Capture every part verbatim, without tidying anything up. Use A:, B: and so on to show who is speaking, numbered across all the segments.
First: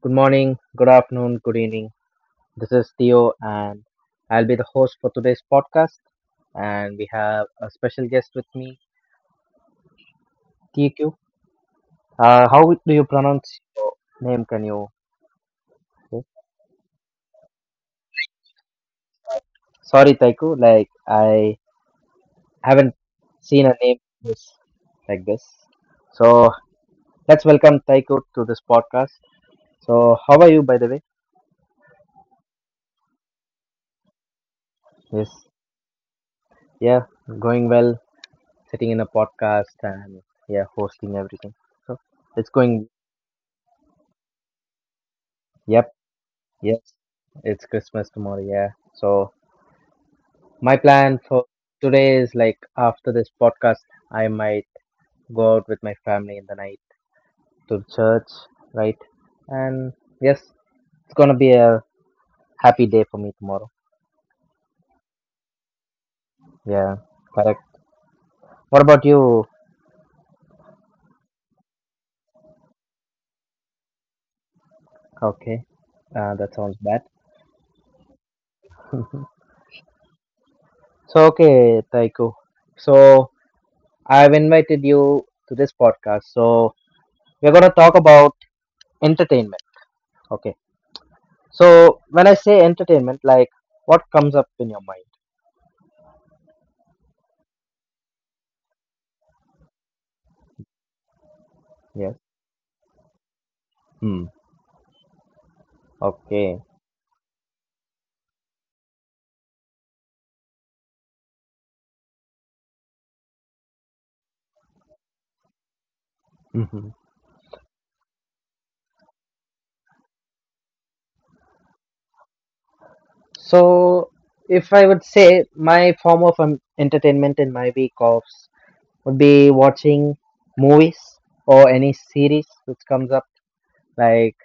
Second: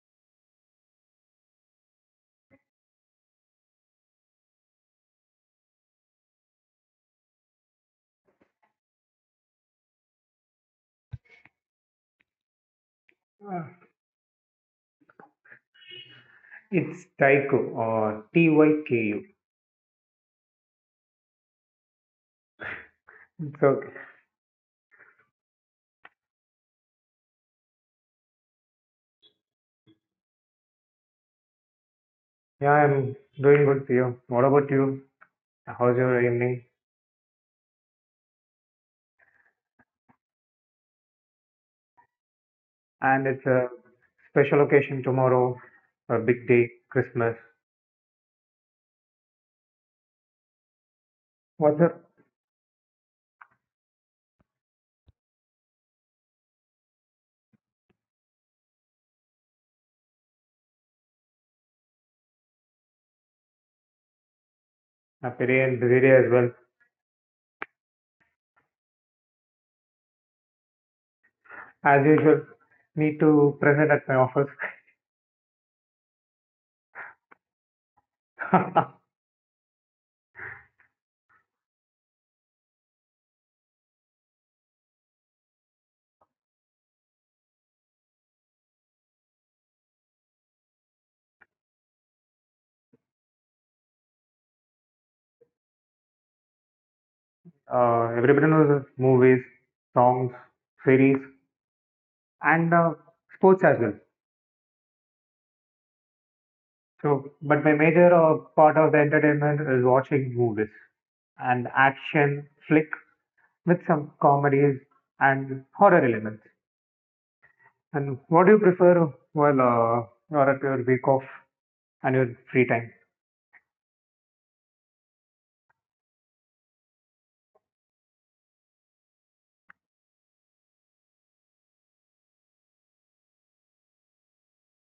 A: Good morning, good afternoon, good evening. This is Theo, and I'll be the host for today's podcast. And we have a special guest with me, T Q. Uh, how do you pronounce
B: Uh,
A: your name? Can you?
B: it's Taiko or T Y K U.
A: Sorry, Taiku. Like I haven't
B: It's
A: seen a
B: okay.
A: name like this like this. So let's welcome Taiku to this podcast. So how are you, by the way?
B: Yeah, I'm doing good, for you. What about you?
A: Yes.
B: How's your evening?
A: Yeah, going well. Sitting in a podcast and yeah, hosting everything. So it's
B: And
A: going.
B: it's a special occasion tomorrow, a
A: Yep,
B: big day, Christmas.
A: yes, it's Christmas tomorrow. Yeah. So my plan
B: What's
A: for
B: up?
A: today is like after this podcast, I might go out with my family in the night to the church, right? And yes, it's gonna be a happy day for me tomorrow.
B: A very busy day as well.
A: Yeah, correct. What about you?
B: As usual, need to present at my office.
A: Okay, uh, that sounds bad. So okay, Taiko. So I've invited you to this podcast. So we're going to talk about entertainment. Okay, so when I say entertainment, like what comes up in your mind?
B: Uh, everybody knows the movies, songs, series,
A: Yes.
B: and uh, sports as well.
A: Hmm. Okay.
B: So, but my major uh, part of the entertainment is watching movies and action flick with some comedies and horror elements.
A: Hmm.
B: And what do you prefer while uh, you're at your week off and your free time?
A: So if I would say my form of um, entertainment in my week offs would be watching movies or any series which comes up. Like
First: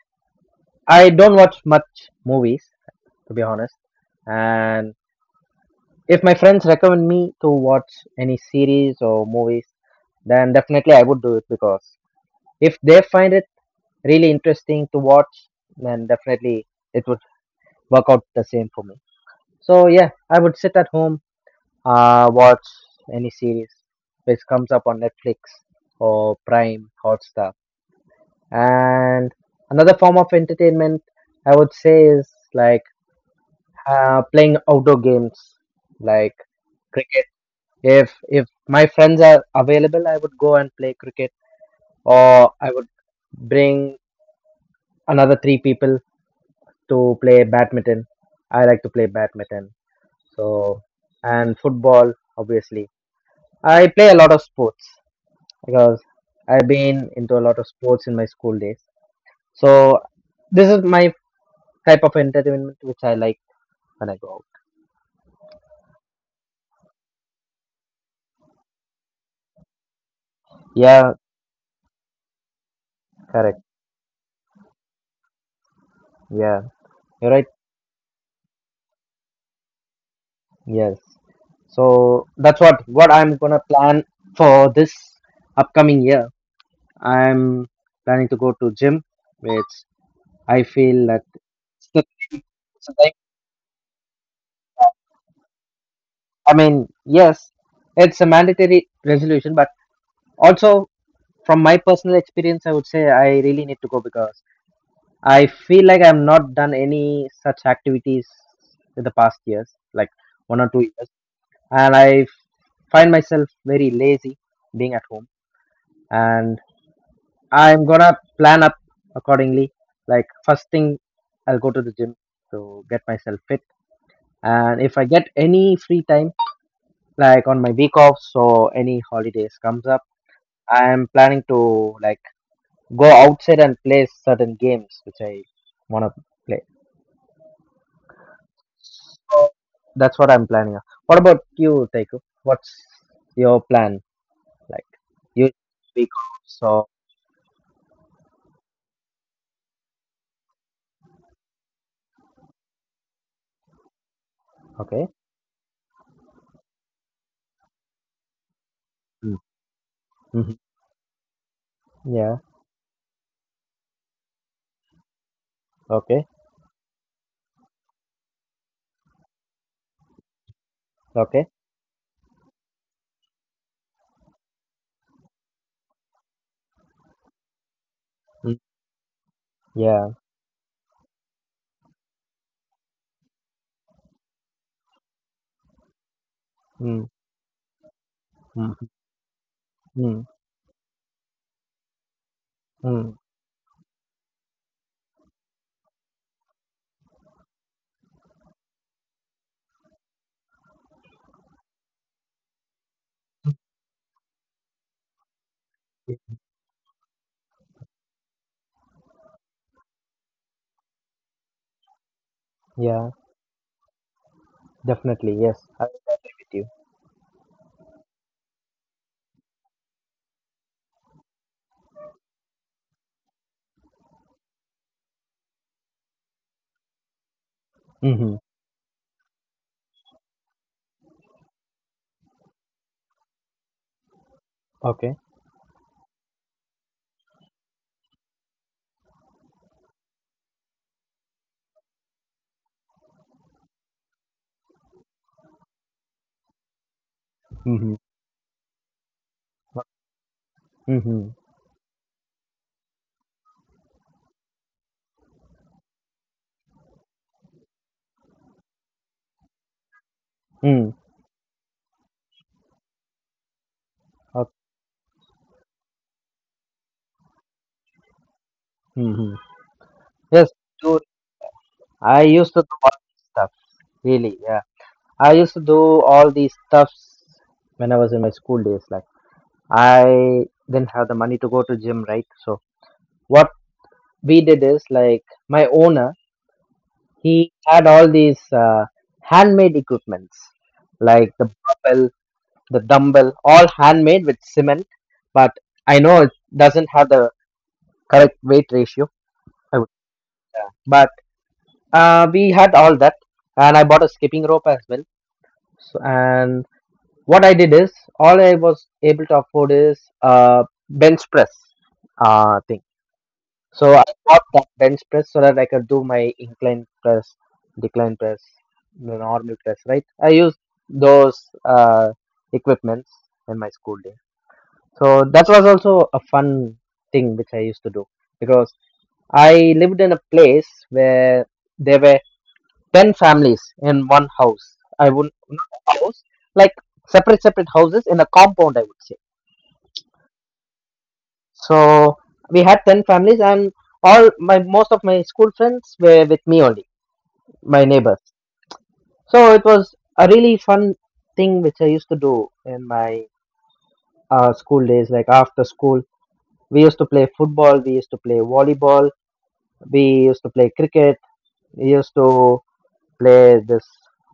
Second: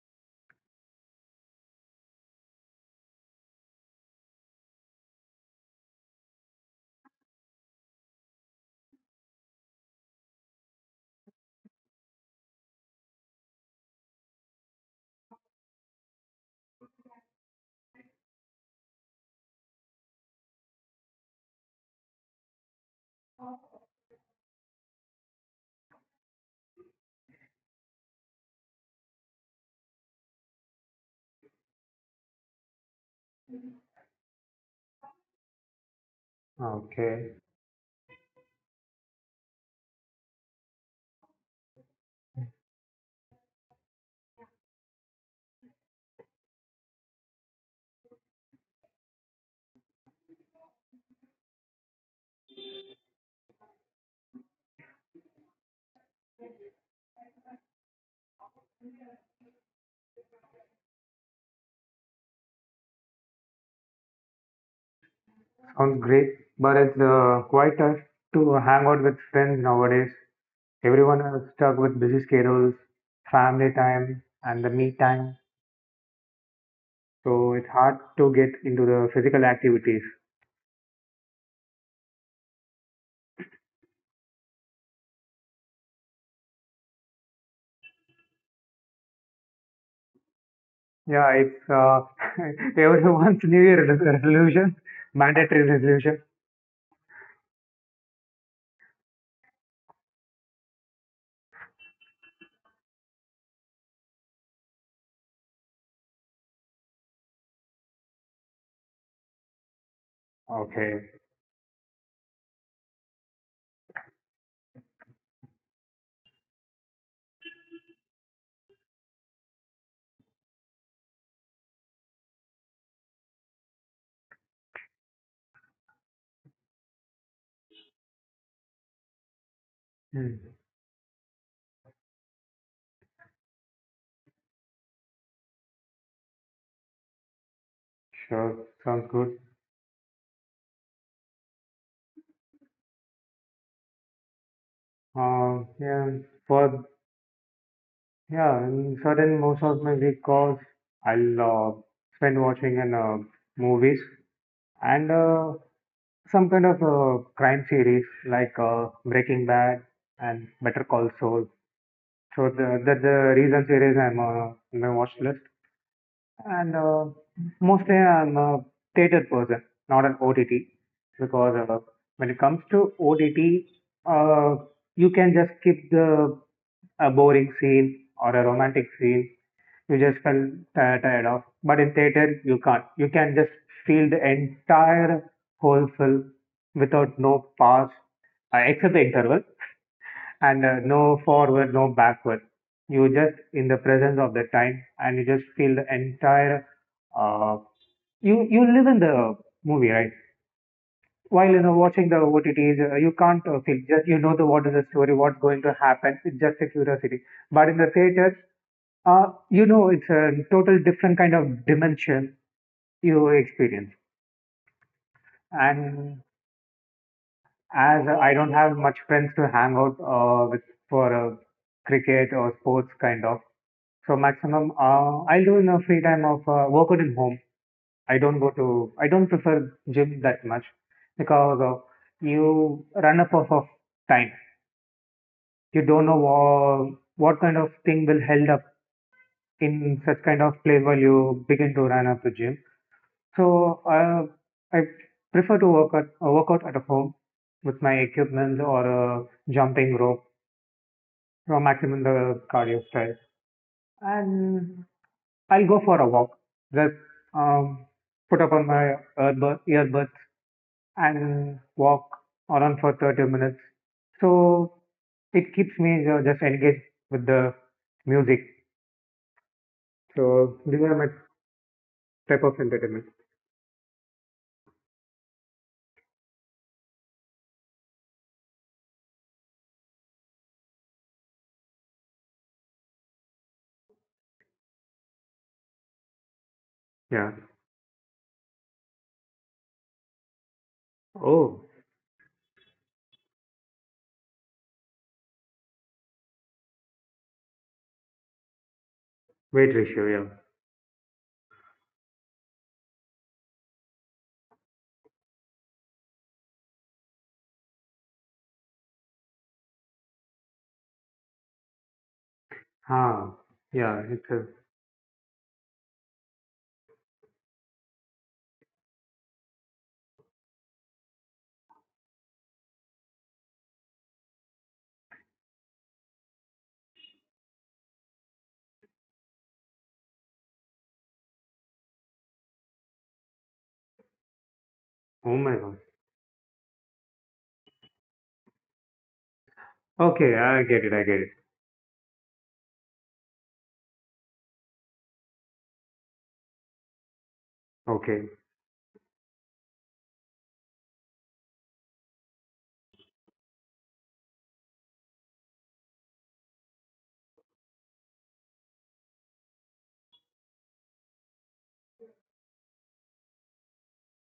A: I don't watch much movies, to be honest. And if my friends recommend me to watch any series or movies, then definitely I would do it because if they find it really interesting to watch, then definitely it would work out the same for me. So yeah, I would sit at home, uh, watch any series which comes up on Netflix or Prime Hotstar. And another form of entertainment I would say is like uh, playing outdoor games like cricket.
B: Okay,
A: If if my friends are available, I would go and play cricket, or I would bring another three people to play badminton. I like to play badminton. So, and football, obviously. I play a lot of sports because I've been into a lot of sports in my school days. So, this is my type of entertainment which I like when I go out.
B: sounds great. But it's uh, quite tough to hang out with friends nowadays.
A: Yeah,
B: Everyone is stuck with busy schedules,
A: correct.
B: family time, and the me time.
A: Yeah, you're right.
B: So it's hard to get into the physical activities.
A: Yes. So that's what what I'm gonna plan for this upcoming year. I'm planning to go to gym, which I feel that
B: Yeah, it's
A: it's
B: uh,
A: the right.
B: everyone's New Year resolution, mandatory resolution.
A: I mean, yes, it's a mandatory resolution, but also from my personal experience, I would say I really need to go because I feel like I've not done any such activities in the past years, like one or two years,
B: Okay.
A: and I find myself very lazy being at home. And I'm gonna plan up accordingly. Like first thing, I'll go to the gym to get myself fit, and if I get any free time, like on my week offs or any holidays comes up.
B: Hmm.
A: I am planning to like go outside and play certain games which I wanna play.
B: Sure, sounds good.
A: So that's what I'm planning on. What about you, Taiko? What's your plan? Like you
B: Uh,
A: speak
B: yeah,
A: off,
B: for
A: so
B: yeah, in certain most of my week calls, I'll uh, spend watching in uh, movies
A: okay.
B: and uh, some kind of uh, crime series like uh,
A: Mm.
B: Breaking Bad and
A: Hmm.
B: Better Call Saul.
A: Yeah.
B: So the, that's the recent series I'm uh, on my watch list.
A: Okay.
B: And uh, mostly I'm a theater person, not an O T T,
A: Okay.
B: because uh, when it comes to O T T, uh, you can just skip the a boring scene or a
A: Mm.
B: romantic scene you
A: Yeah.
B: just felt ti- tired of. But in theater, you can't. You can just feel the entire whole film
A: Mm.
B: without no pause, uh,
A: Mm.
B: except the interval,
A: Mm.
B: and uh, no forward, no backward. You
A: Mm.
B: just in the presence of the time, and you just feel the entire. Uh, you you live in the movie, right? While you know watching the O T Ts, uh, you can't uh, feel, just you know, the what is the story, what's going to happen. It's just a curiosity. But in the theater, Uh, you know, it's a total different kind of dimension
A: Yeah.
B: you experience.
A: Definitely. Yes. I
B: And
A: agree with you.
B: as I don't have much friends to hang out uh, with for a cricket or sports kind of, so maximum uh, I'll do in a free time of uh, work out in home. I
A: Mm-hmm.
B: don't go to, I don't prefer gym that much because of you run up of, of time.
A: Okay.
B: You don't know what, what kind of thing will held up in such kind of place while you begin to run up the gym. So I I prefer to work at uh, work out at a home with
A: Mm-hmm.
B: my equipment or a jumping rope
A: Mm-hmm.
B: for maximum the cardio stress. And I'll go for a walk. Just um, put up on my earbud, earbuds
A: Mm.
B: and walk around for thirty minutes.
A: Okay.
B: So it keeps me uh, just engaged with the music.
A: Mm-hmm. Yes.
B: So these are my
A: I
B: type
A: used
B: of
A: to do all
B: entertainment.
A: these stuff, really. Yeah, I used to do all these stuffs when I was in my school days. Like I didn't have the money to go to gym, right? So what we did is like my owner,
B: Yeah.
A: he had all these uh, handmade equipments, like the
B: Oh,
A: barbell, the dumbbell, all handmade with cement. But I know it doesn't have the correct weight ratio.
B: weight
A: I would,
B: ratio. Yeah.
A: but uh, we had all that, and I bought a skipping rope as well. So, and what I did is all I was able to afford is uh bench press uh thing.
B: Ah.
A: So
B: Yeah.
A: I
B: It's
A: bought
B: a.
A: that bench press so that I could do my incline press, decline press, the normal press, right? I used those uh equipments in my school day. So that was also a fun thing which I used to do because I lived in a place where there were ten families in one house. I would
B: Oh my
A: not
B: God.
A: a house, like separate separate houses in a compound. I would say.
B: Okay, I get it. I get it.
A: So we had ten families, and all my most of my school friends were with me only, my neighbors.
B: Okay.
A: So it was a really fun thing which I used to do in my uh, school days. Like after school, we used to play football, we used to play volleyball, we used to play cricket, we used to play this,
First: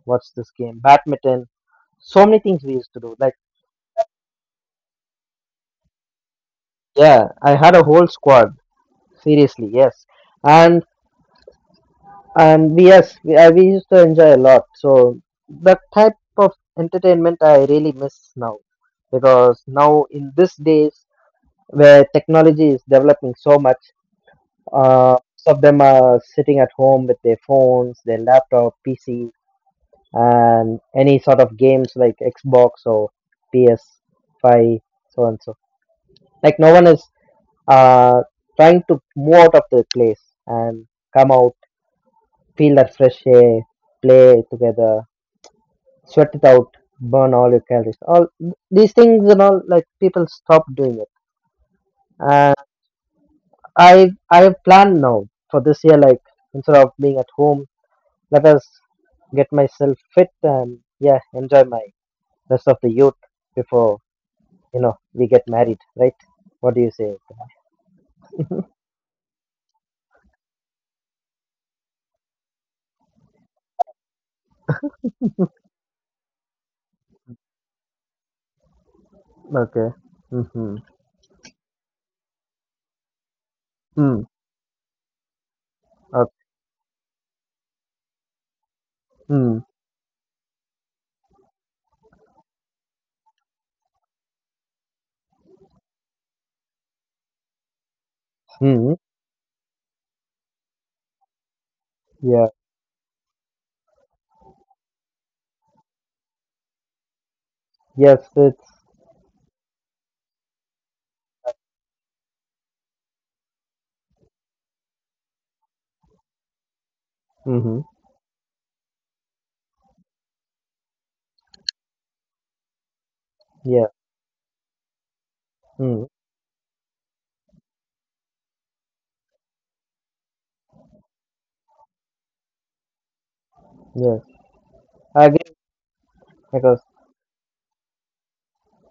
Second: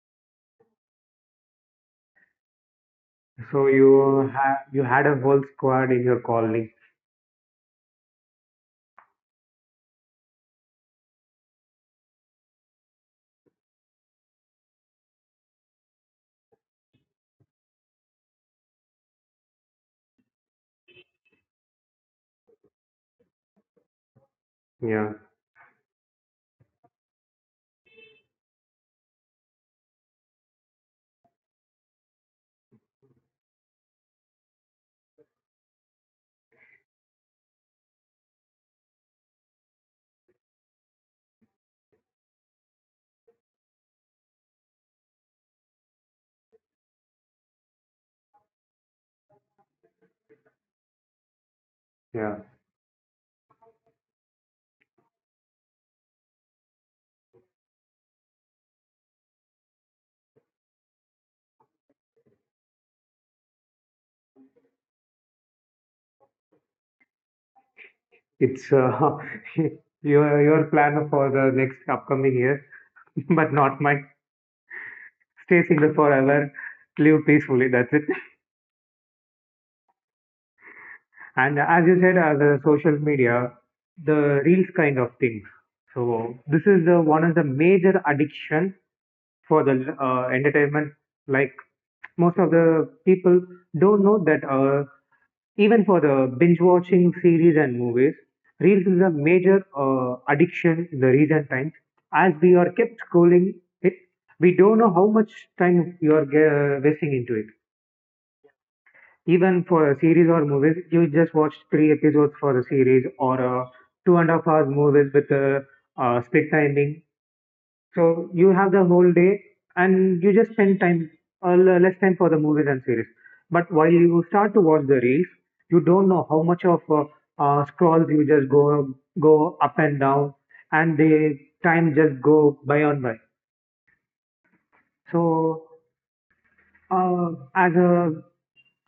A: what's this game, badminton. So many things we used to do like.
B: So you had you had a whole squad in your colony.
A: Yeah, I had a whole squad. Seriously, yes, and and we yes, we, I, we used to enjoy a lot. So that type of entertainment I really miss now, because now in these days where technology is developing so much,
B: Yeah,
A: uh, some of them are sitting at home with their phones, their laptop, P C, and any sort of games like Xbox or P S five, so and so. Like no one is uh, trying to move out of the place and come out, feel that fresh air, play together, sweat it out, burn all your calories. All these things and all, like people stop doing it.
B: yeah.
A: And I I have planned now for this year. Like instead of being at home, let us get myself fit and yeah, enjoy my rest of the youth before you know we get married, right? What do you say?
B: It's uh, your your plan for the next upcoming year, but not mine. Stay single forever, live peacefully. That's it.
A: Okay. Mm-hmm.
B: And as you said, uh, the social media,
A: Mm.
B: the reels kind of things. So
A: Okay.
B: this is the one of the major addiction
A: Mm.
B: for the uh, entertainment. Like most of the people don't know that uh, even for the binge watching series and movies, reels
A: Mm.
B: is a major uh, addiction in the recent times. As
A: Yeah.
B: we are kept scrolling it, we don't know how much time you are ge- wasting into it.
A: Yes, it's.
B: Even for a series or movies, you just watch three episodes for the series or uh, two and a half hours movies with a uh, split timing.
A: Mm-hmm.
B: So you have the whole day and you just spend time, uh, l- less time for the movies and series. But
A: Yeah.
B: while you start to watch the reels, you
A: Mm,
B: don't know how much of uh, uh, scrolls you just go go up and down, and the time just go by on by.
A: yes, I agree
B: So
A: because.
B: uh, as a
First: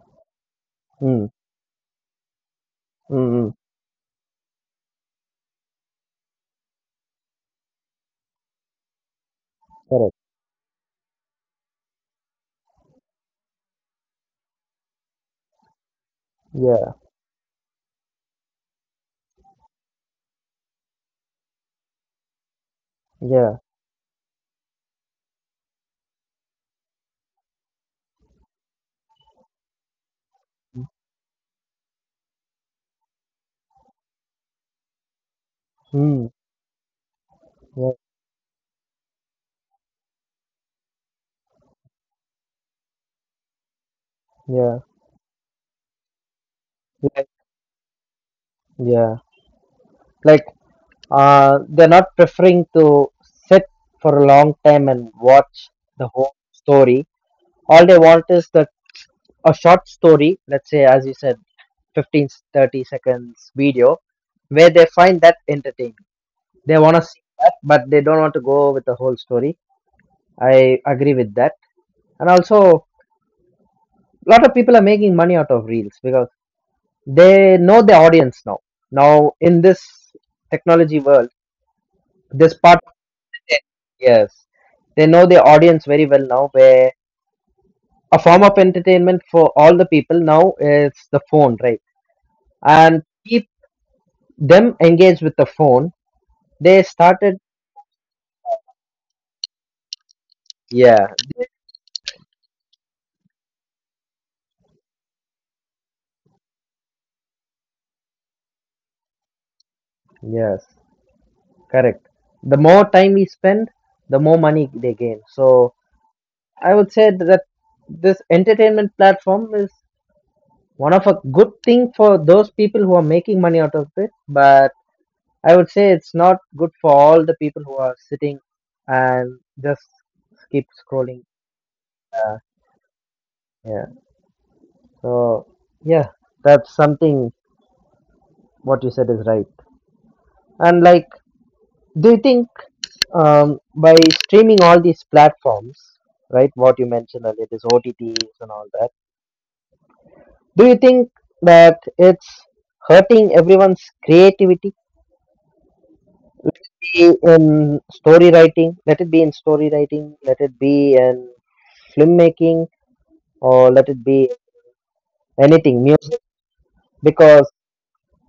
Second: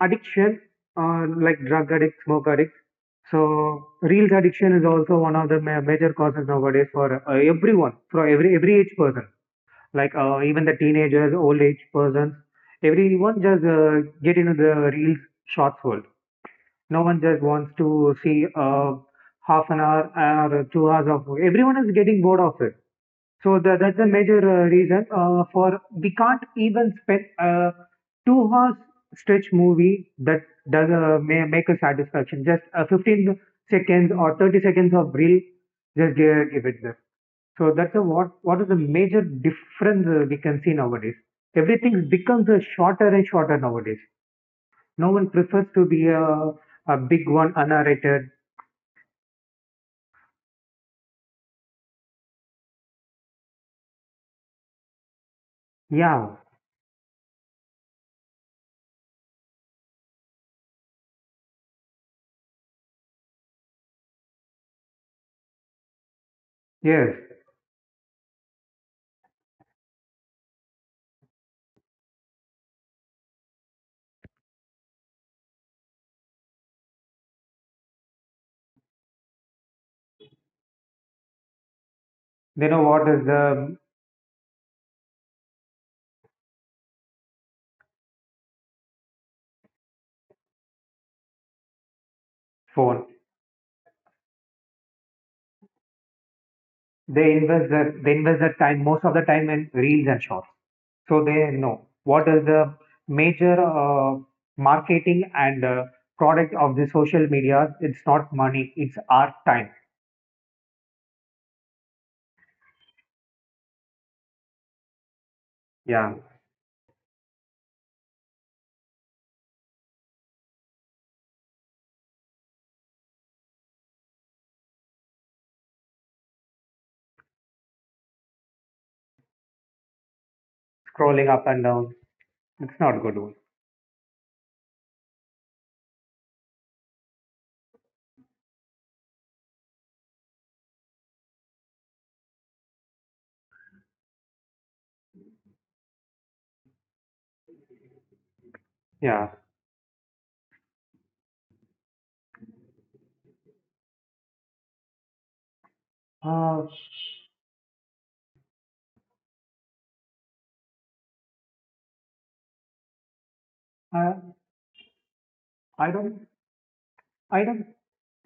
B: addiction, uh,
A: Mm,
B: like drug addict, smoke addict.
A: mm, mm,
B: So reels addiction is also one of the ma- major causes nowadays for uh, everyone, for every every age person. Like
A: correct.
B: uh, even the teenagers, old age persons, everyone just uh, get into the reels shorts world.
A: Yeah.
B: No one just wants to see uh, half an hour or two hours of. Everyone is getting bored of it.
A: Yeah.
B: So tha that's the major uh, reason uh, for we can't even spend a two hours stretch movie that does uh, may make a satisfaction. Just uh, fifteen seconds or thirty seconds of reel, just
A: Mm,
B: give, give it there. So that's
A: yeah.
B: a what what is the major difference uh, we can see nowadays. Everything becomes uh, shorter and shorter nowadays.
A: Yeah.
B: No one prefers to be a, a big
A: Like,
B: one, unnarrated.
A: yeah. Like uh they're not preferring to sit for a long time and watch the
B: Yeah,
A: whole story. All they want is that a short story, let's say as you said, fifteen thirty seconds video where they find that entertaining. They want to
B: yes.
A: see that, but they don't want to go with the whole story. I agree with that. And also a lot of people are making money out of reels because they know their audience now, now in this technology world, this
B: They know
A: part.
B: what is the
A: Yes, they know their audience very well now, where a form of entertainment for all the people now is the phone, right? And
B: phone.
A: keep them engaged with the phone, they
B: They
A: started.
B: invest their they invest their time most of the time in reels and shorts.
A: Yeah.
B: So they know what is the major uh, marketing and uh, product of the social media. It's not money. It's our time.
A: Yes, correct. The more time we spend, the more money they gain. So
B: Yeah,
A: I would say that this entertainment platform is one of a good thing for those people who are making money out of it, but I would say it's not good for all the people who are sitting and just keep scrolling.
B: scrolling up and down. It's not good one.
A: Yeah. So yeah. That's something what you said is right. And like, do you think um, by streaming all these platforms, right, what you mentioned earlier, this OTTs and all that,
B: Yeah.
A: do you think that it's hurting everyone's creativity?
B: Uh,
A: Be in story writing, Let it be in story writing, let it be in film making, or let it
B: I,
A: be anything,
B: I
A: music.
B: don't, I
A: Because,
B: don't,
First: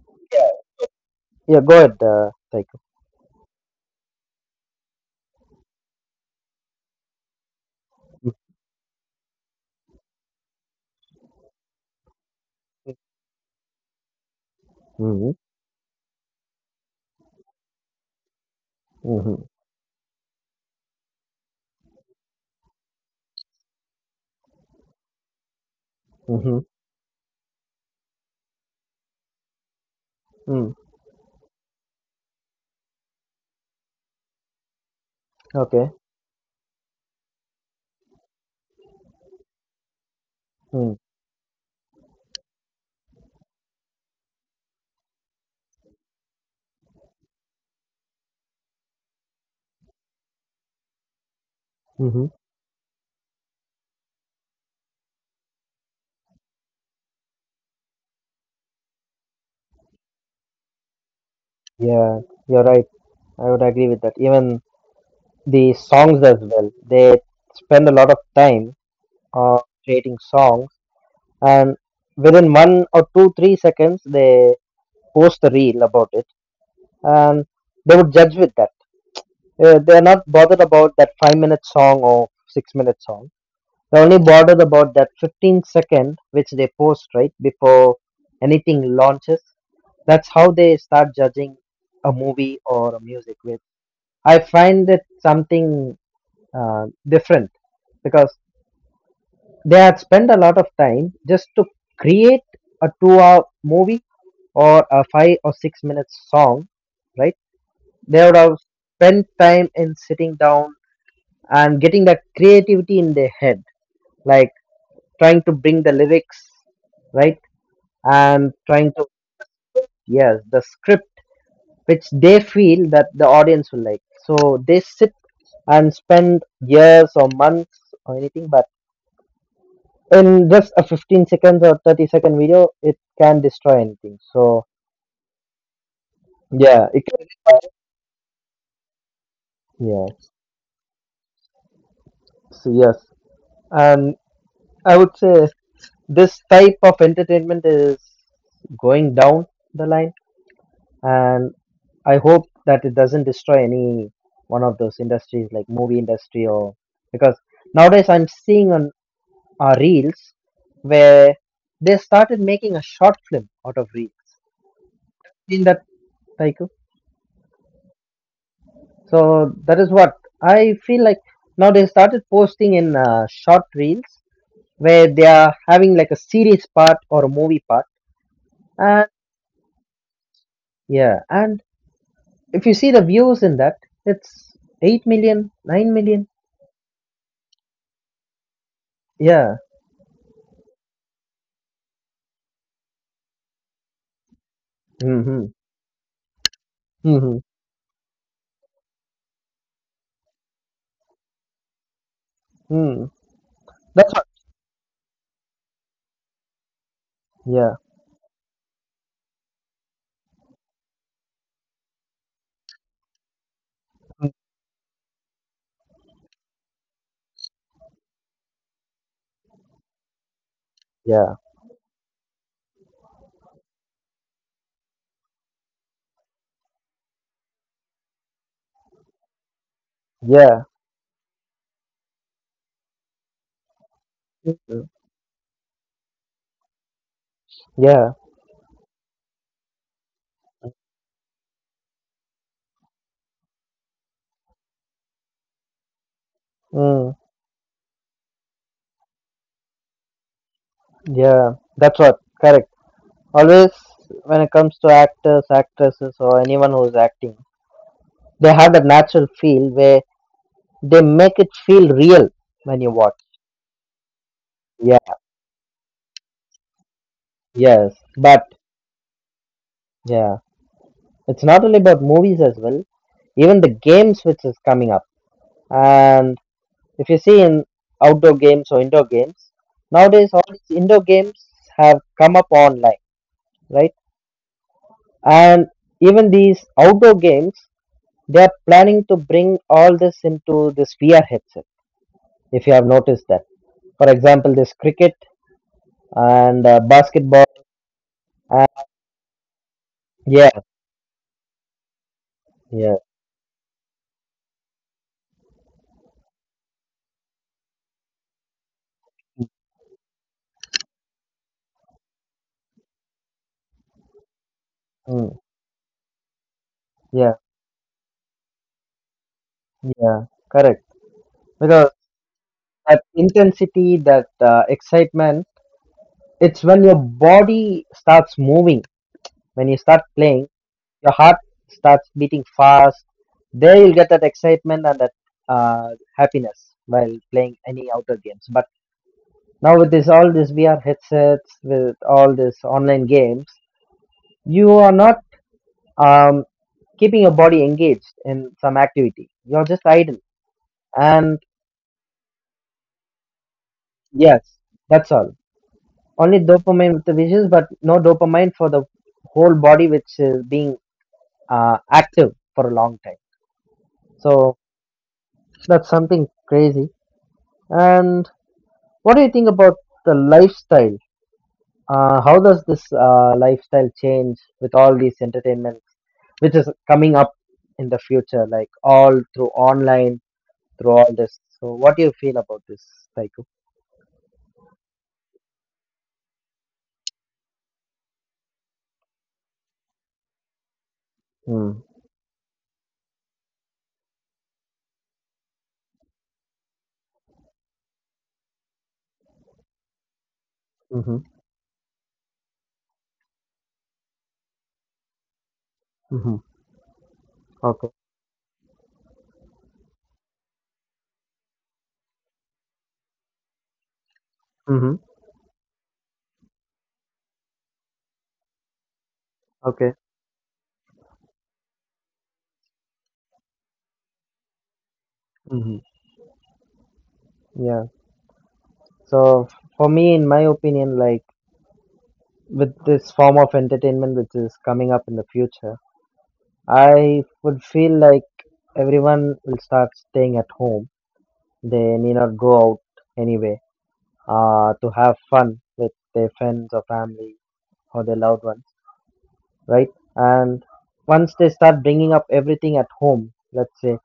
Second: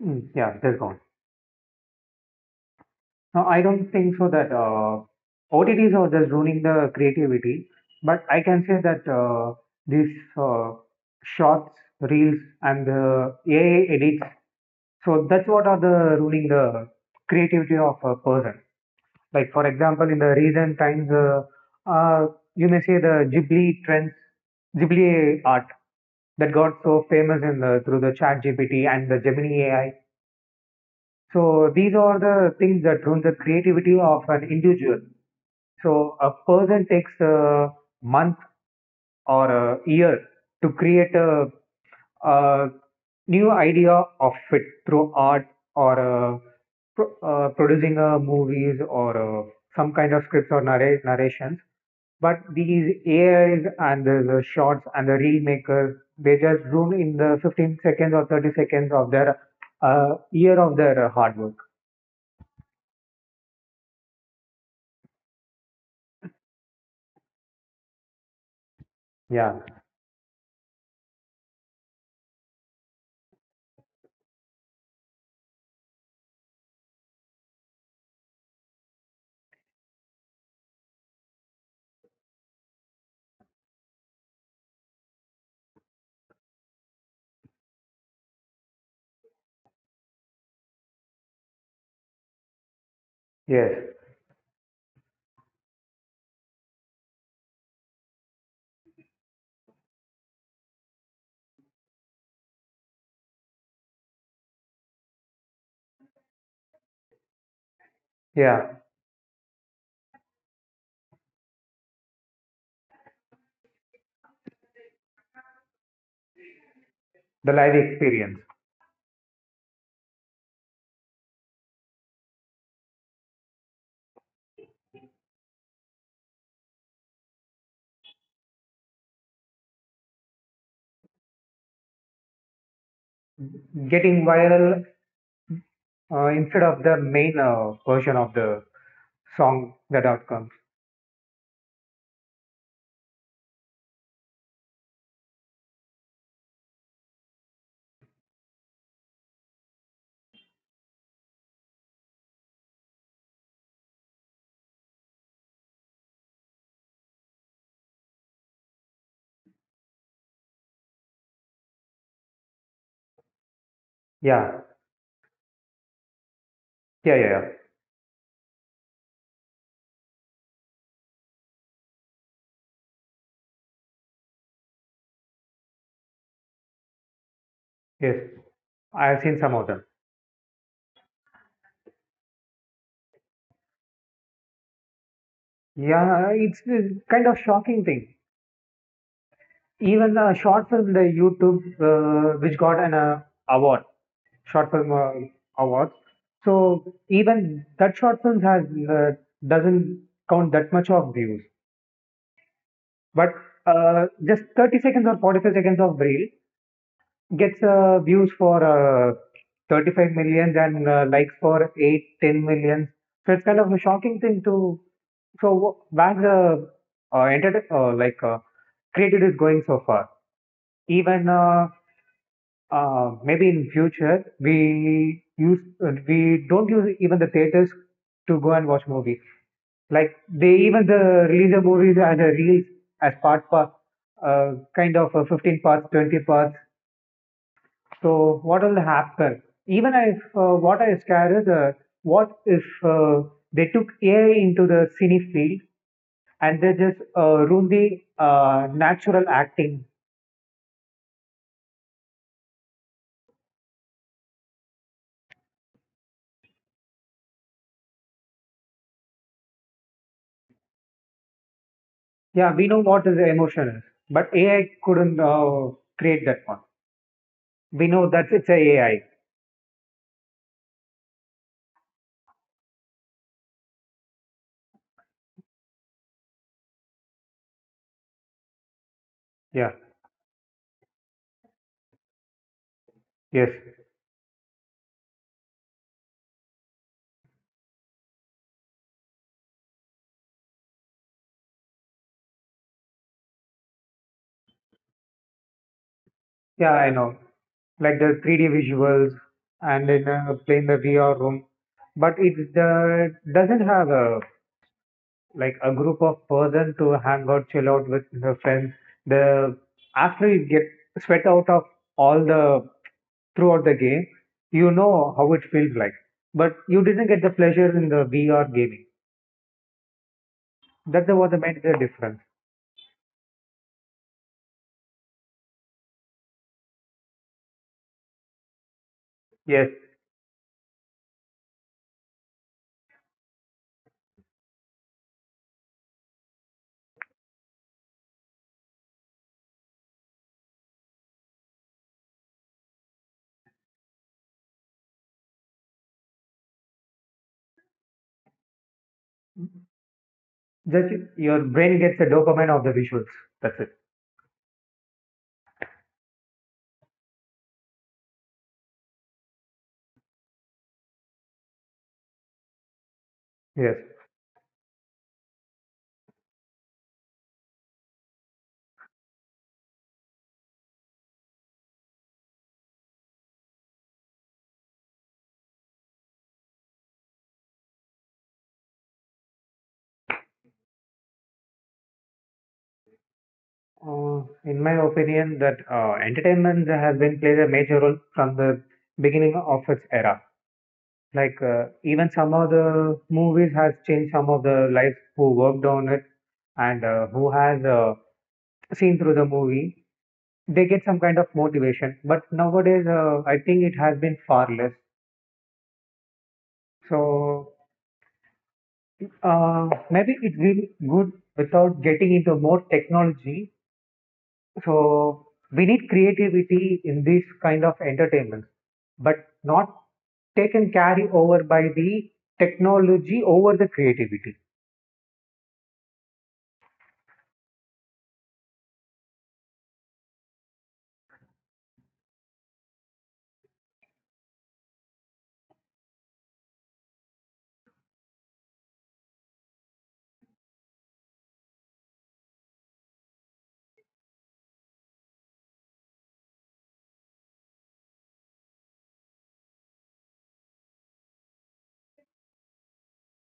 B: mm, yeah, just gone.
A: yeah, go ahead, uh, Psycho.
B: No, I don't think so that uh, O T Ts are just ruining the creativity, but I can say that uh, these uh, shorts, reels, and the A I edits, so
A: Mm-hmm.
B: that's what are the ruining the creativity of a person.
A: Mm-hmm.
B: Like, for example, in the recent times, uh, uh, you may say the Ghibli trends, Ghibli art that
A: Mm-hmm.
B: got so famous in the, through the chat G P T and the Gemini A I.
A: Mm.
B: So these are the things that ruin the creativity of an individual.
A: Okay.
B: So a person takes a month or a year to
A: Mm.
B: create a, a new idea of it through art or uh pro- uh, producing a movies or uh some kind of scripts or narra- narrations.
A: Mm-hmm.
B: But these A Is and the, the shots and the reel makers, they just ruin in the fifteen seconds or thirty seconds of their uh, year of their uh, hard work.
A: Yeah, you're right. I would agree with that. Even the songs as well, they spend a lot of time uh,
B: Yeah.
A: creating songs, and within one or two, three seconds, they post a reel about it, and they would judge with that. Uh, they're not bothered about that five minute song or six minute song. They're only bothered about that fifteen second which they post right before anything launches. That's how they start judging a movie or a music with.
B: Yes.
A: I find it something uh, different because they had spent a lot of time just to create a two hour movie or a five or six minute song, right? They would have
B: Yeah,
A: spent time in sitting down and getting that creativity in their head, like trying to bring the lyrics, right?
B: the live
A: And
B: experience.
A: trying to, yes, the script, which they feel that the audience will like. So they sit and spend years or months or anything, but in just a fifteen seconds or thirty second video, it can destroy anything. So,
B: Getting viral uh,
A: yeah, it
B: instead
A: can,
B: of the main uh, version of the
A: yeah,
B: song that outcomes.
A: so yes. And I would say this type of entertainment is going down the line, and I hope that it doesn't destroy any one of those industries like movie industry or, because nowadays I'm seeing on uh, reels where they started making a short film out of reels.
B: Yeah,
A: Seen that, Taiku?
B: yeah, yeah, yeah.
A: So that is what I feel like, now they started posting in uh, short reels where they are having like a series part or a movie part.
B: Yes,
A: And
B: I've seen some of them.
A: yeah, and if you see the views in that, it's eight million, nine million.
B: Yeah, it's a kind of shocking thing.
A: nine million, yeah.
B: Even a short film, the YouTube, uh, which got an uh, award, short
A: Hmm.
B: film uh, award.
A: Mhm,
B: So even that short film has uh, doesn't count that much of views,
A: mm,
B: but
A: that's what,
B: uh, just thirty seconds or forty-five seconds of reel
A: yeah,
B: gets uh, views for uh, thirty-five millions and uh, likes for eight ten millions. So it's kind
A: mm,
B: of a shocking thing to so wh- where the uh, enter- uh, like uh, created is going so far.
A: yeah,
B: Even uh, uh, maybe in future we use uh, we don't use even the theaters to go and watch movies.
A: yeah,
B: Like they even the release the movies as a release as part part
A: mhm,
B: uh, kind of uh, fifteen parts twenty parts.
A: yeah,
B: So what will happen? Even if uh, what I scare is, uh, what if uh, they took A I into the cine field
A: mm,
B: and they just uh, ruin the uh, natural acting?
A: yeah, that's what, correct. Always when it comes to actors, actresses, or anyone who's acting, they have that natural feel where they make it feel real when you watch.
B: Yeah, we know what is emotion is, but
A: Yeah,
B: A I couldn't uh, create that one.
A: yes, but
B: We know that it's a AI.
A: yeah, it's not only about movies as well, even the games which is coming up. And if you see in outdoor games or indoor games, nowadays
B: Yeah.
A: all these indoor games have come up online, right?
B: Yes.
A: And even these outdoor games, they are planning to bring all this into this V R headset. If you have noticed that, for example, this cricket and uh,
B: Yeah,
A: basketball.
B: I know. Like
A: And
B: the three D visuals
A: yeah,
B: and in uh, playing the V R room, but
A: yeah,
B: it uh, doesn't have a like a group of person to hang out, chill out with the friends. The after you get sweat out of all the throughout the game,
A: mm,
B: you know how it feels like. But
A: yeah,
B: you didn't get the pleasure in the V R gaming.
A: yeah, correct.
B: That's the
A: Because
B: what the major difference.
A: that intensity, that uh, excitement, it's when your body starts moving. When you start
B: Yes,
A: playing, your heart starts beating fast. There you'll get that excitement and that uh, happiness while playing any outdoor games. But now with this all this V R headsets, with all these online games, you are not um, keeping your body engaged in some activity. You're just idle, and
B: just your brain gets the dopamine of the visuals. That's it.
A: yes, that's all. Only dopamine with the visuals, but no dopamine for the whole body, which is being uh, active for a long time.
B: Yes.
A: So that's something crazy. And what do you think about the lifestyle? Uh, how does this uh, lifestyle change with all these entertainments, which is coming up in the future, like all through online, through all this? So, what do you feel about this, Psycho?
B: Uh, in my opinion, that uh, entertainment has been played a major role from the beginning of its era.
A: Mm.
B: Like uh, even some of the movies has changed some of the life who worked on it and uh, who has uh, seen through the movie.
A: Mm-hmm.
B: They get some kind of motivation. But nowadays, uh, I think it has been far less.
A: Mm-hmm. Okay.
B: So uh, maybe it will good without getting into more technology.
A: Mm-hmm.
B: So we need creativity in this kind of entertainment, but
A: Okay.
B: not taken carry over by the technology over the creativity.
A: Mm-hmm. Yeah. So, for me, in my opinion, like with this form of entertainment which is coming up in the future, I would feel like everyone will start staying at home. They need not go out anyway uh, to have fun with their friends or family or their loved ones, right? And once they start bringing up everything at home, let's say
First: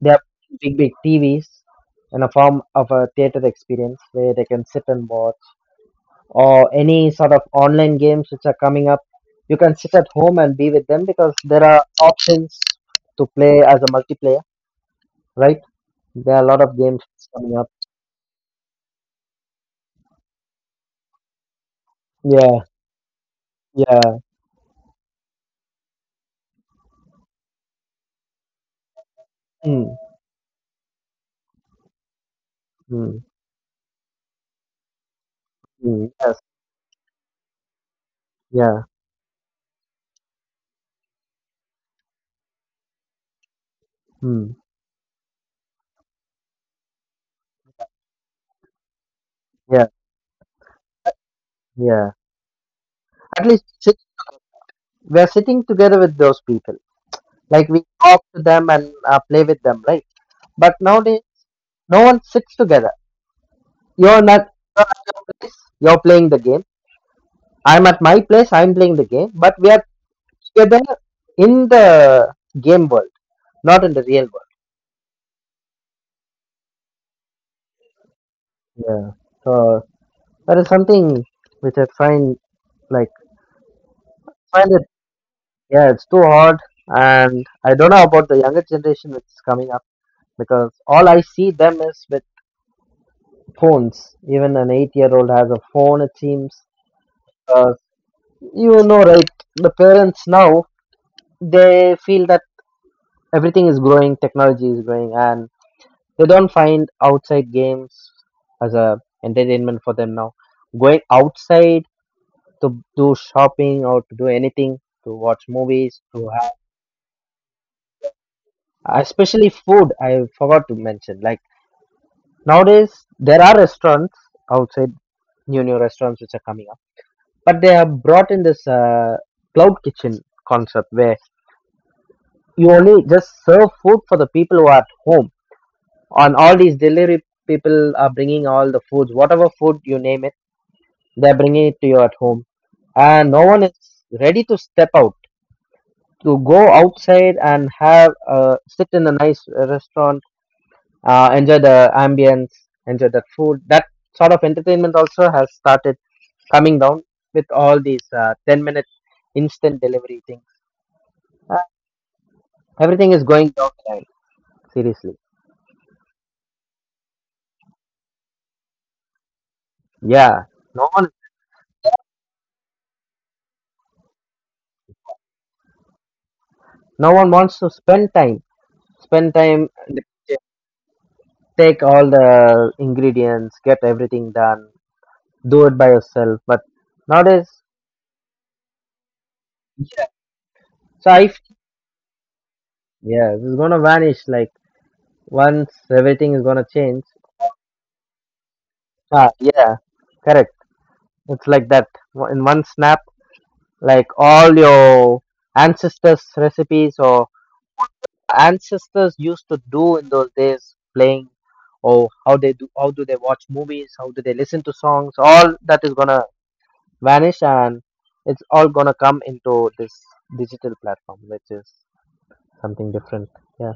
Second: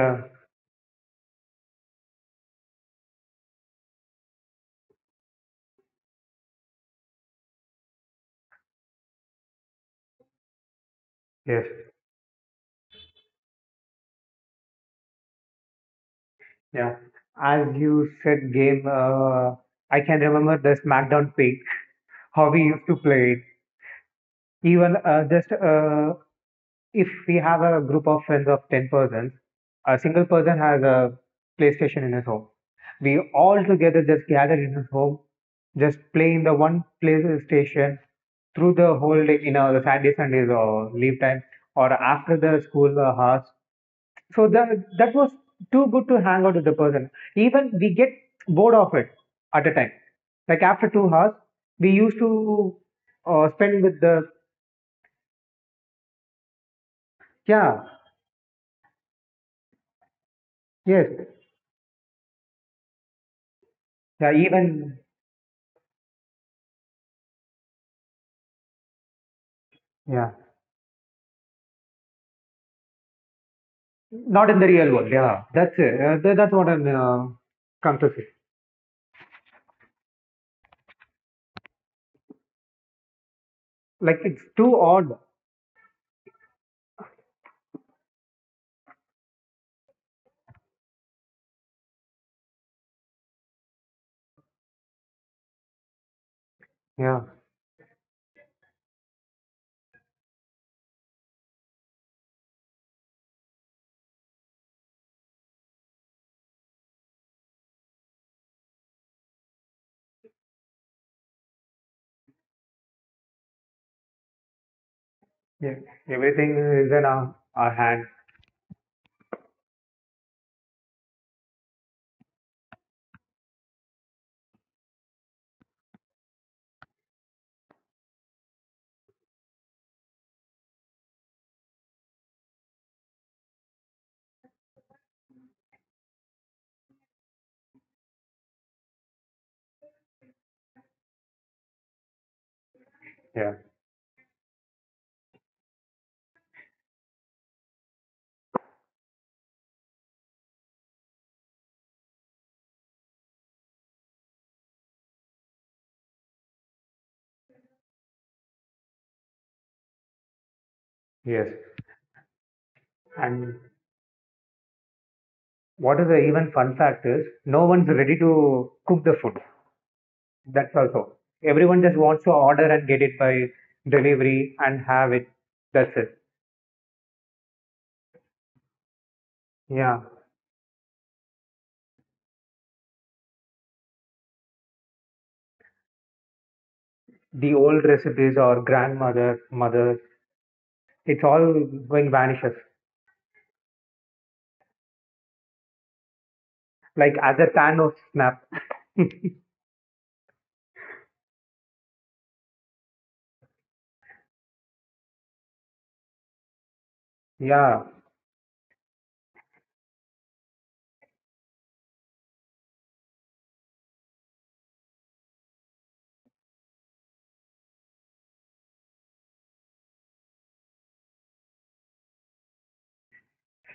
A: they have big, big T Vs in a form of a theater experience where they can sit and watch, or any sort of online games which are coming up, you can sit at home and be with them because there are
B: Yes.
A: options to play as a multiplayer, right? There are a lot of
B: Yeah.
A: games coming
B: As
A: up.
B: you said, game, uh, I can remember the SmackDown pick, how
A: Yeah,
B: we used to play it.
A: yeah.
B: Even uh, just uh, if we have a group of friends of ten persons, a
A: Mm,
B: single person has a PlayStation in his home. We
A: mm,
B: all together just gather in his home, just
A: mm,
B: play
A: yes,
B: in the one PlayStation through
A: yeah,
B: the whole day, you know, the Saturday, Sundays or leave time or after the school uh, hours so
A: mm,
B: that that was too good to hang out with the person even we get bored of it at a
A: yeah.
B: time like after two hours we
A: Yeah,
B: used to
A: at
B: uh,
A: least
B: spend
A: sit,
B: with the
A: we're sitting together with those people. Like
B: yeah,
A: we talk to them and uh, play with them, right? But
B: yes,
A: nowadays, no one sits together. You're
B: yeah,
A: not You're
B: even
A: at your place. You're playing the game. I'm at my place. I'm playing the game. But we are
B: yeah,
A: together in the game world, not in the real
B: not
A: world.
B: in the real world, yeah, that's it, uh, tha- that's what i'm uh, come to say
A: Yeah. So that is something which I find like
B: like it's
A: find
B: too
A: it.
B: odd.
A: Yeah, it's too hard, and I don't know about the younger generation which is coming up because all I see them is with phones. Even an eight-year-old has a phone. It seems,
B: Yeah.
A: uh, you know, right? The parents now they feel that everything is growing, technology is growing, and they don't find outside games as a entertainment for them now. Going outside to do shopping or to do anything, to watch
B: Yeah,
A: movies, to
B: everything
A: have
B: is in our, our hand.
A: especially food. I forgot to mention. Like nowadays, there are restaurants outside, new new restaurants which are coming, but they have brought in this uh, cloud kitchen concept where you only just serve food for the people who are at home. On all these delivery people are bringing all the foods, whatever food you name it, they're bringing it to you at home, and no
B: Yeah,
A: one is ready to step out to go outside and have uh, sit in a nice restaurant, uh, enjoy the ambience, enjoy the food. That sort of entertainment also has started coming down with all these uh, ten minute instant delivery things.
B: yes.
A: Everything is going
B: And
A: downhill. Seriously.
B: what is the even fun fact is no one's ready to cook the food.
A: Yeah.
B: That's
A: No one
B: also. Everyone just wants to order and get it by delivery and have it. That's it.
A: no one wants to spend time. Spend time in
B: Yeah.
A: the kitchen. Take all the ingredients, get everything done, do it by yourself. But
B: The
A: nowadays,
B: old recipes or grandmother, mother,
A: so
B: it's
A: I f-
B: all going vanishes.
A: yeah, it's gonna vanish. Like once everything is gonna change.
B: Like as a can of snap.
A: Ah yeah, correct. It's like that. In one snap, like all your ancestors' recipes, or
B: Yeah.
A: ancestors used to do in those days playing, or how they do, how do they watch movies, how do they listen to songs, all that is gonna vanish, and it's all gonna come into this digital platform which is something different. Yeah.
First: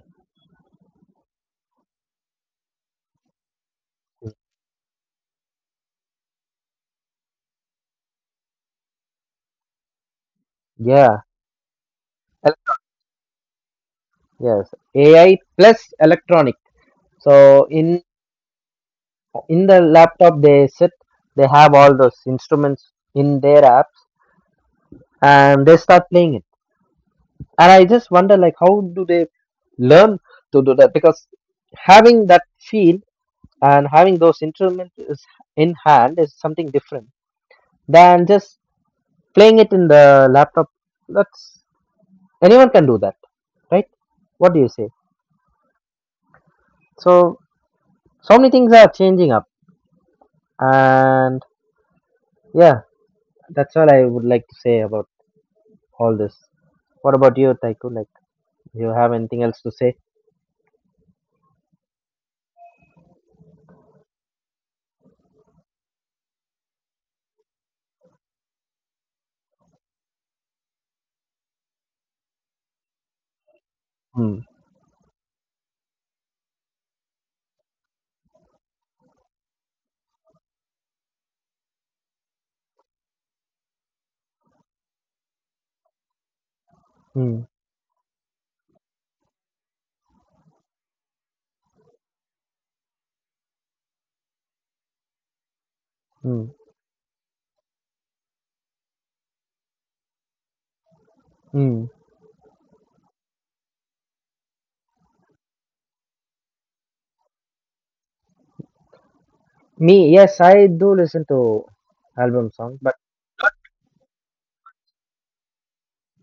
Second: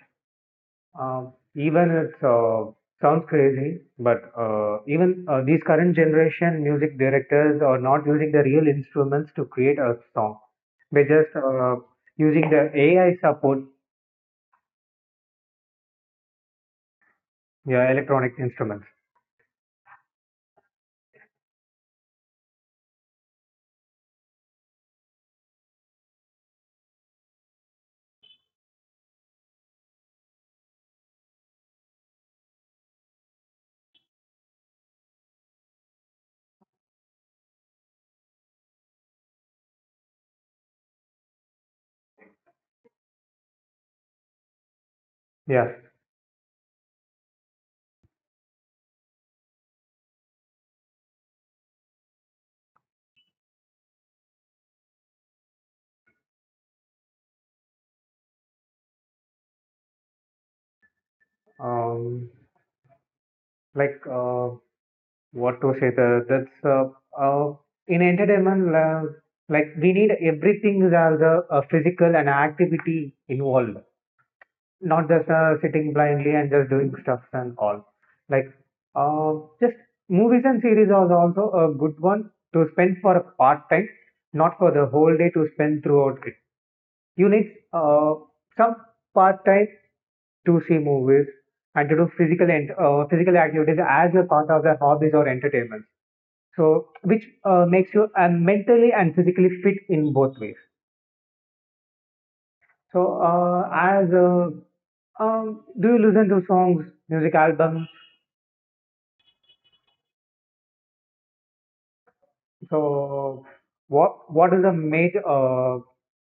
B: Um, even it uh, sounds crazy, but uh, even uh, these current generation music directors are not using the real instruments to create a song. They
A: Yeah.
B: just uh, using
A: el-
B: the A I support,
A: yes, AI plus electronic. So in
B: yeah, electronic instruments.
A: in the laptop they sit, they have all those instruments in their apps, and they start playing it, and I just wonder like how do they learn to do that, because having that feel and having those instruments is in hand is something different than just playing it in the laptop. That's anyone can do that, right? What do you say?
B: Yeah.
A: So so many things are changing up, and yeah, that's all I would like to say about all this. What about you, Taiko? Like, do you have anything else to say?
B: Um, like uh, what to say that that's uh, uh, in entertainment uh, like we need everything is uh, the uh, physical and activity involved,
A: Mm,
B: not just uh, sitting blindly and just doing stuff and all. like uh, just movies and series are also a good one to spend for a part time, not for the whole day to spend throughout it. You
A: mm,
B: need uh, some part time to see movies and to do physical and uh, physical activities as a part of their hobbies or entertainment.
A: mm,
B: So, which uh, makes you uh, mentally and physically fit in both ways.
A: mm.
B: So, uh, as uh, um, do you listen to songs, music albums?
A: Me, yes, I do listen to album songs, but
B: So, what what is the major uh,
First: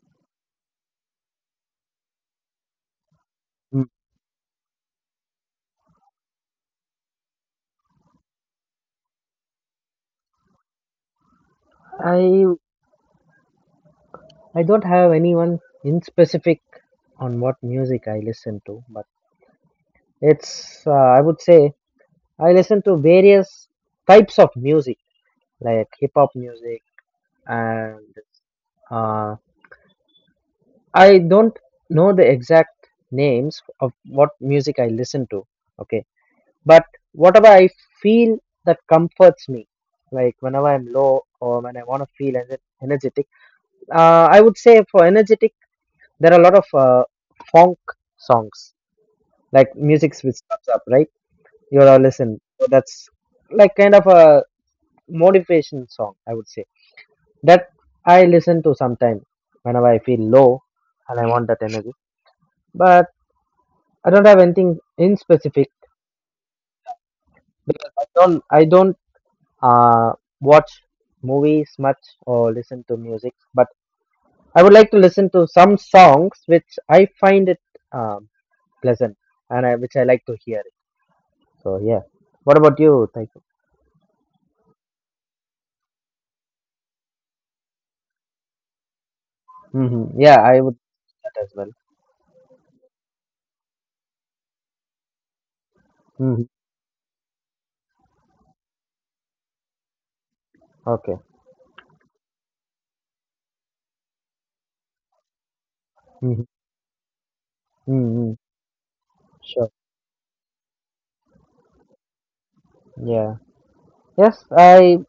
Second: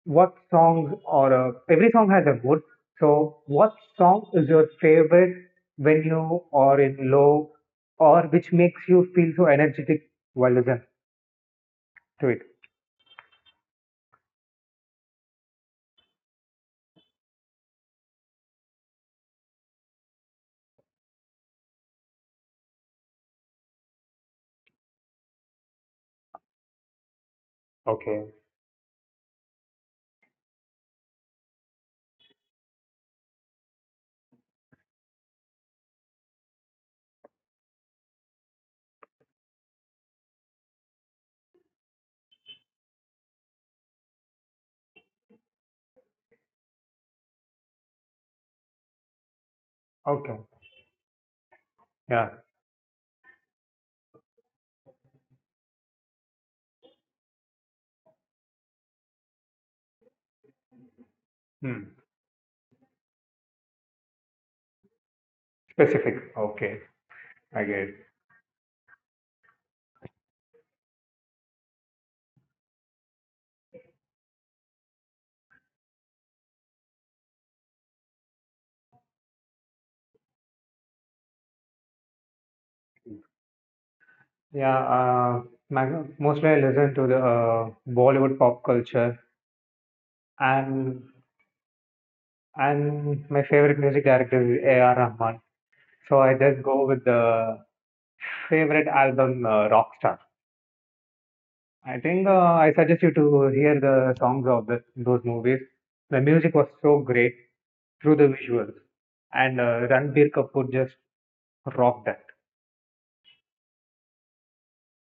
B: what songs or uh, every song has a good. So what
A: Mm.
B: song is your favorite when you are in low or which makes you feel so energetic while listening to it?
A: I I don't have anyone in specific on what music I listen to, but it's uh, I would say I listen to various types of music like hip hop music and uh, I don't know the exact names of what music I listen to. Okay, but whatever I feel that comforts me, like whenever I'm low or when I want to feel ener- energetic. Uh, I would say for energetic, there are a lot of uh, funk songs, like music which
B: Okay.
A: comes up, right? You all
B: Yeah.
A: listen. So that's like kind of a motivation song, I would say. That I listen to sometimes whenever I feel low and I want that
B: Hmm.
A: energy. But I don't have anything in specific
B: Specific. Okay. I get
A: because
B: it.
A: I don't I don't uh, watch movies much or listen to music. But I would like to listen to some songs which I find it um pleasant, and I, which I like to hear. So yeah. What about you, Taiko?
B: Yeah. Uh, my- mostly I listen to the uh, Bollywood pop culture
A: Hmm. Yeah, I would
B: and
A: do that as well.
B: and my favorite music director is A R. Rahman. So I
A: Hmm.
B: just go with the favorite album, uh, Rockstar.
A: Okay.
B: I think uh, I suggest you to hear the songs of the, those movies. The
A: Hmm.
B: music was so great through the
A: Hmm.
B: visuals, and
A: Sure.
B: uh, Ranbir Kapoor just rocked that.
A: Yeah. Yes, I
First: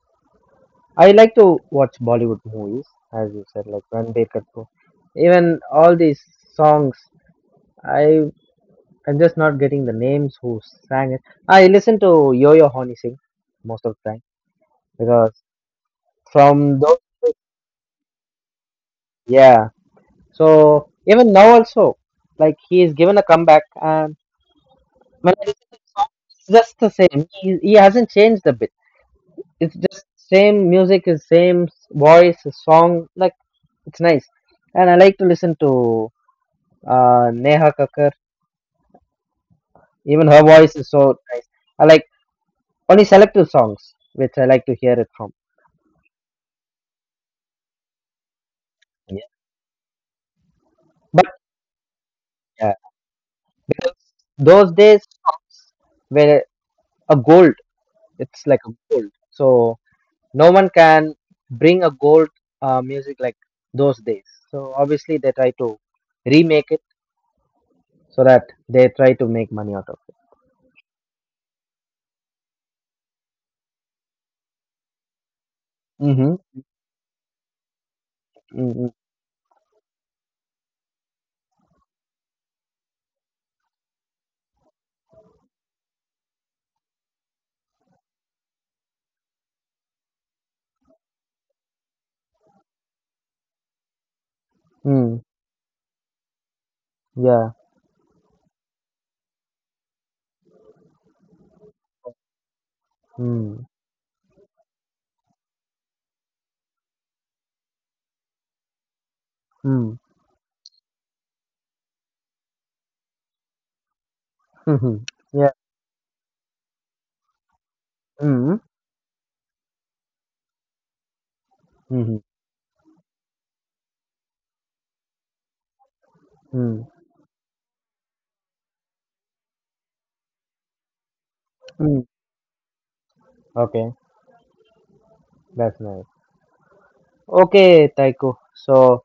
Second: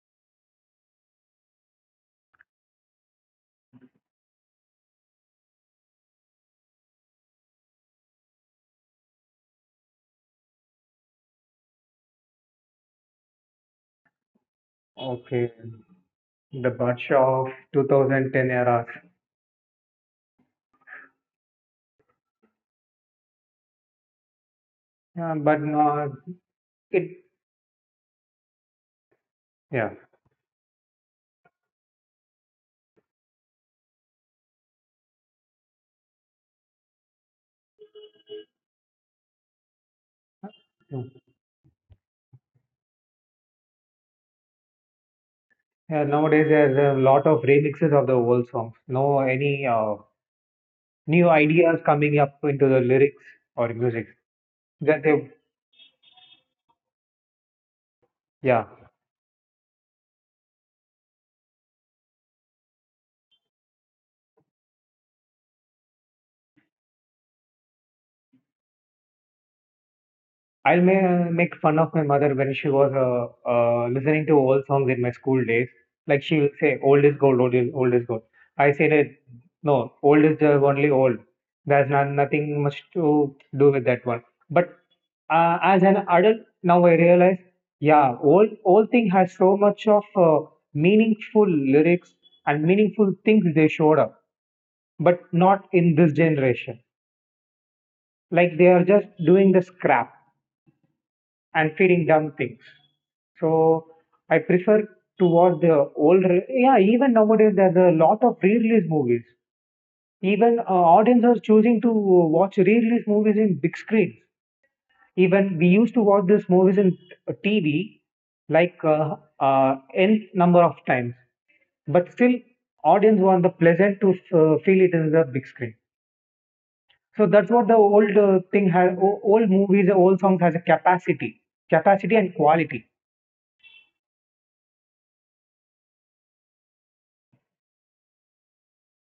A: I like to watch Bollywood movies, as you said, like Ranbir Kapoor. Even all these songs, I I'm just not getting the names who sang it. I listen to Yo-Yo Honey sing most of the time because
B: Okay, the
A: from those
B: Badshaw of two thousand ten era,
A: yeah. So even now also, like he is given a comeback. And
B: uh,
A: when
B: but
A: song,
B: not
A: it's just the
B: it.
A: same. He, he hasn't changed a bit. It's
B: Yeah.
A: just same music, is same voice, his song. Like it's nice, and I like to listen to uh, Neha Kakkar. Even her voice is
B: Yeah,
A: so nice. I like only selective songs which I like to hear it from.
B: nowadays there's a lot of remixes of the old songs. No,
A: Yeah.
B: any uh,
A: But
B: new ideas coming up into
A: yeah,
B: the lyrics or
A: because
B: music.
A: those days
B: That they,
A: songs were a gold. It's like
B: yeah,
A: a gold. So no one can bring a gold uh, music like those days. So obviously they try to remake it, so that they try to make money out of
B: I'll ma- make fun of my mother when she was uh, uh, listening to old songs in my school days.
A: it.
B: Like
A: Mm-hmm.
B: she will say, "Old is gold, old is old is gold." I
A: Mm-hmm.
B: said, it, "No, old is just only old. There's not, nothing much to do with that one." But uh, as an adult, now I realize, yeah, old old thing has so much of uh, meaningful lyrics and meaningful things they showed up, but
A: Mm.
B: not in this generation.
A: Yeah.
B: Like they are just doing the scrap and feeling dumb things.
A: Mm.
B: So I prefer to watch the old. re- Yeah, even nowadays there's a lot of re-release movies.
A: Mm.
B: Even uh, audience are choosing to watch re-release movies in big screens.
A: Mm-hmm. Yeah.
B: Even we used to watch these movies in T V
A: Mm.
B: like uh, uh, n number of times, but
A: Mm-hmm.
B: still audience want the pleasant to uh, feel it in the big screen.
A: Mm.
B: So that's what the old uh, thing has. Old movies, old songs has a capacity,
A: Mm.
B: capacity and quality.
A: Okay. That's nice. Okay, Taiko. So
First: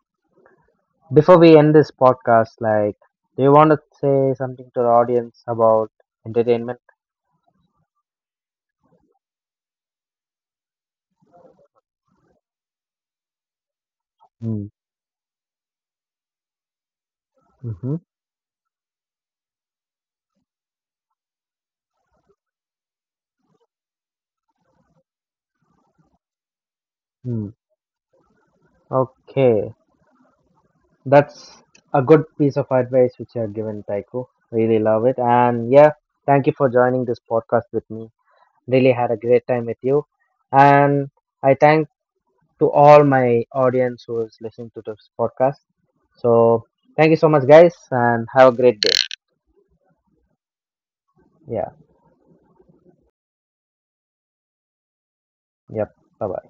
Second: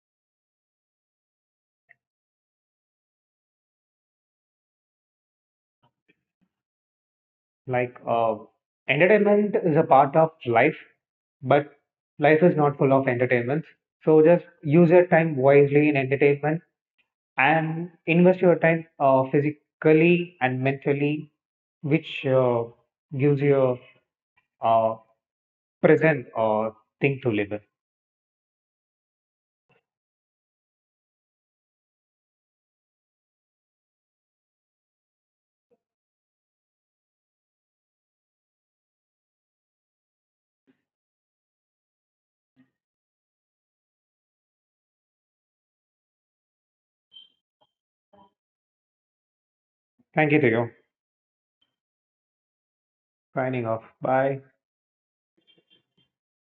A: before we end this podcast, like, do you want to say something to the audience about entertainment?
B: Like, uh, entertainment is a part of life, but life is not full of entertainments. So just
A: Mm.
B: use your time wisely in entertainment and
A: Mm-hmm.
B: invest your time uh, physically and mentally, which uh, gives you a uh, present or thing to
A: Mm.
B: live in.
A: Okay. That's a good piece of advice which you have given, Taiko. Really love it. And yeah, thank you for joining this podcast with me. Really had a great time with you. And I thank to all my audience who is listening to this podcast. So thank you so much, guys, and have a great day.
B: Thank you to you.
A: Yeah.
B: Signing off. Bye.
A: Yep. Bye bye.